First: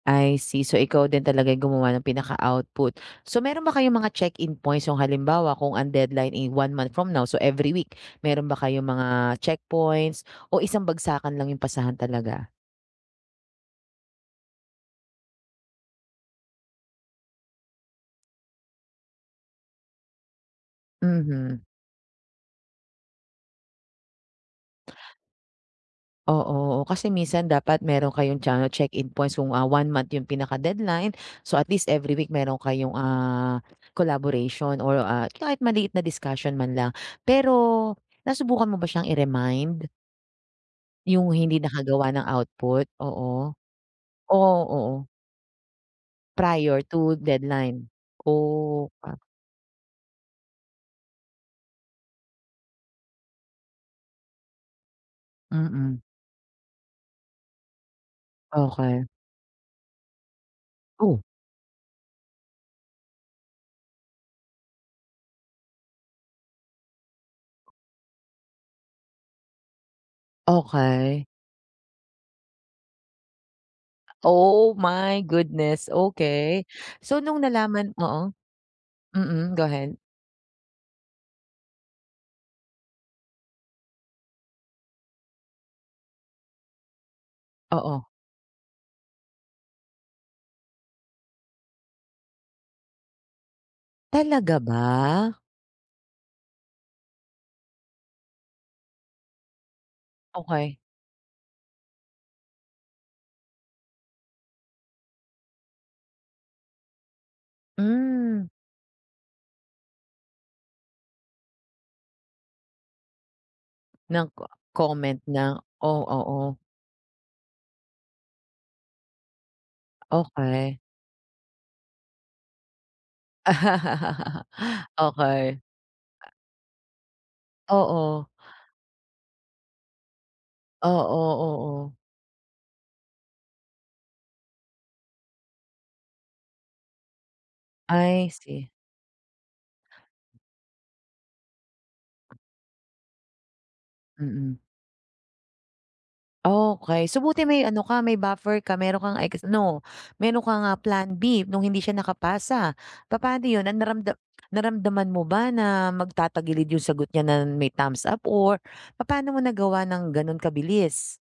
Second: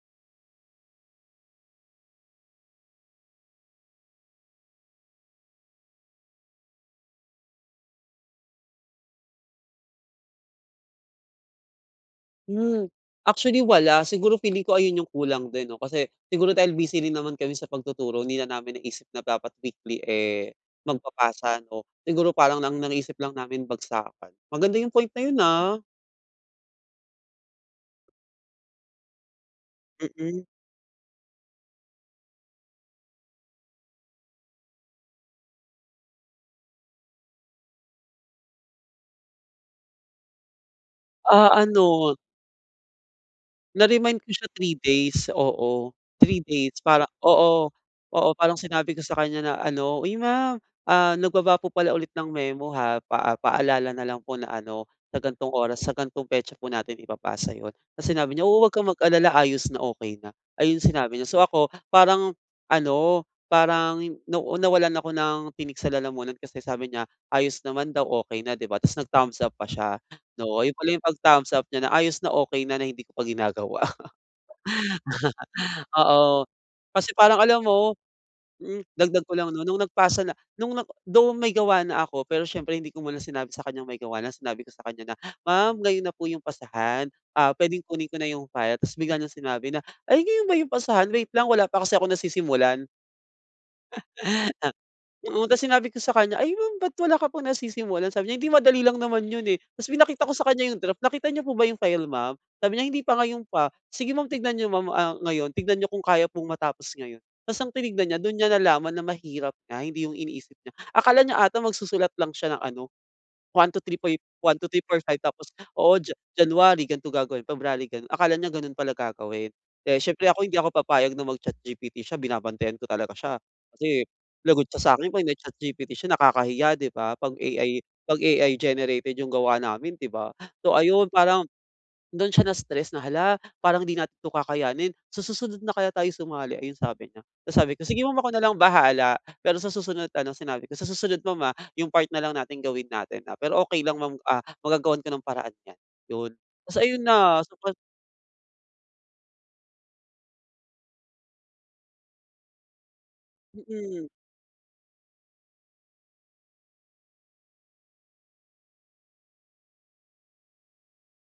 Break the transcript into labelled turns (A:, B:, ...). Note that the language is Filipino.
A: I see, so ikaw din talaga yung gumawa ng pinaka-output. So meron ba kayong mga check-in points, yung halimbawa kung ang deadline, eh, 1 month from now, so every week, meron ba kayong mga checkpoints, o isang bagsakan lang 'yung pasahan talaga?
B: Hmm. actually wala, siguro feeling ko ayun yung kulang din 'no, kasi siguro dahil busy rin naman kami sa pagtuturo hindi na namin naisip na dapat weekly, eh,
A: Mhm.
B: magpapasa ano. Siguro parang nang naisip lang namin bagsakan. Maganda yung point na yun, ah.
A: Oo. Oh, kasi minsan dapat meron kayong cha check-in points kung, ah, 1 month 'yong
B: Mm.
A: pinaka-deadline, so at least every week meron kayong, ah, collaboration, or, ah, kahit maliit na discussion man lang. Pero nasubukan mo ba siyang i-remind? Yung
B: Ah,
A: hindi nakagawa
B: ano.
A: ng output, oo.
B: Na-remind ko siya
A: Oh
B: 3
A: oo.
B: days, oo, 3 days
A: Prior
B: parang
A: to
B: oo,
A: deadline?
B: oo, parang
A: Oh,
B: sinabi ko sa
A: ah
B: kanya na ano, "Uy, ma'am, ah, nagbaba po pala ulit ng memo, ha, paa paalala na lang po na ano, sa gan'tong oras, sa
A: Mm.
B: gantong petsa po natin ipapasa 'yon." Tapos sinabi niya, "Oo 'wag ka
A: Okey.
B: mag-alala, ayos na, okey na." Ayun
A: Oh.
B: sinabi niya. So ako parang ano, parang na nawalan ako ng tinik sa lalamunan kasi sabi niya, ayos naman daw, okay na, 'di ba? Tapos nag thumbs up pa siya. 'No ayun pala yung pag
A: Okey.
B: thumbs up niya na, ayos na, okey na, na hindi ko pa ginagawa.
A: Oh, my goodness,
B: Oo.
A: okey.
B: Kasi
A: So
B: parang
A: nung
B: alam mo
A: nalaman oo,
B: mm, dagdag ko lang
A: mm, go
B: 'no, nung
A: ahead.
B: nagpasa na nung nag though may gawa na ako pero siyempre hindi ko muna sinabi sa kanyang may gawa na, sinabi ko sa kanya na, "Ma'am ngayon na po yung pasahan, ah, pwedeng
A: Oo.
B: kunin ko na yung file?" Ta's bigla niyang sinabi na, "Ay ngayon ba yung pasahan, wait lang wala pa kasi akong nasisimulan."
A: Talaga ba?
B: Oo. Tapos sinabi ko sa kanya, "Ay ma'am ba't wala ka pang nasisimulan?" sabi niya, "Hindi madali lang naman yun, eh." Ta's pinakita ko sa kanya
A: Okey.
B: yung draft, "Nakita niyo po ba yung file ma'am?" Sabi niya, "Hindi pa, ngayon pa." "Sige ma'am, tignan niyo ma'am, ah, ngayon tignan niyo kung kaya pong matapos ngayon." Ta's ang tinignan niya dun niya
A: Mm.
B: nalaman na mahirap nga, hindi 'yung iniisip niya, akala niya ata magsusulat lang siya ng ano, 1, 2, 3 foy
A: Ng co
B: 1, 2, 3, 4, 5
A: comment
B: tapos
A: na
B: oo,
A: oh,
B: Ja
A: oo.
B: January gan'to gagawin, February ganun, akala niya ganon pala gagawin. Eh, siyempre ako hindi ako
A: Okey.
B: papayag na mag ChatGPT siya, binabantayan ko talaga siya. Kasi, lagot siya sa'kin 'pag
A: Okey.
B: nag-ChatGPT siya nakakahiya, 'di ba? 'Pag AI 'pag
A: Oo.
B: AI generated 'yung gawa namin, 'di ba? So
A: Oo,
B: ayun parang,
A: oo.
B: dun siya na stress na, "Hala, parang hindi natin 'to kakayanin, sa susunod na kaya tayo sumali?" Ayun sabi niya. Ta's sabi ko, "Sige ma'am,
A: I
B: ako nalang
A: see.
B: bahala, pero sa susunod ano," sinabi ko, "sa susunod ma'am, ah, 'yung part nalang natin gawin natin, ah. Pero okay lang ma'am, ah,
A: Mm.
B: magagawan ko ng paraan yan." yun. Ta's ayun
A: Okey. So,
B: na,
A: buti may
B: sobrang
A: ano ka, may buffer ka, meron kang, eks no! Meron kang, ah, Plan B nung hindi siya nakapasa. Papaano 'yon, ah,
B: Mm.
A: naramda naramdaman mo ba na magtatagilid 'yong sagot niya na may thumbs up or papano mo nagawa ng gano'n kabilis?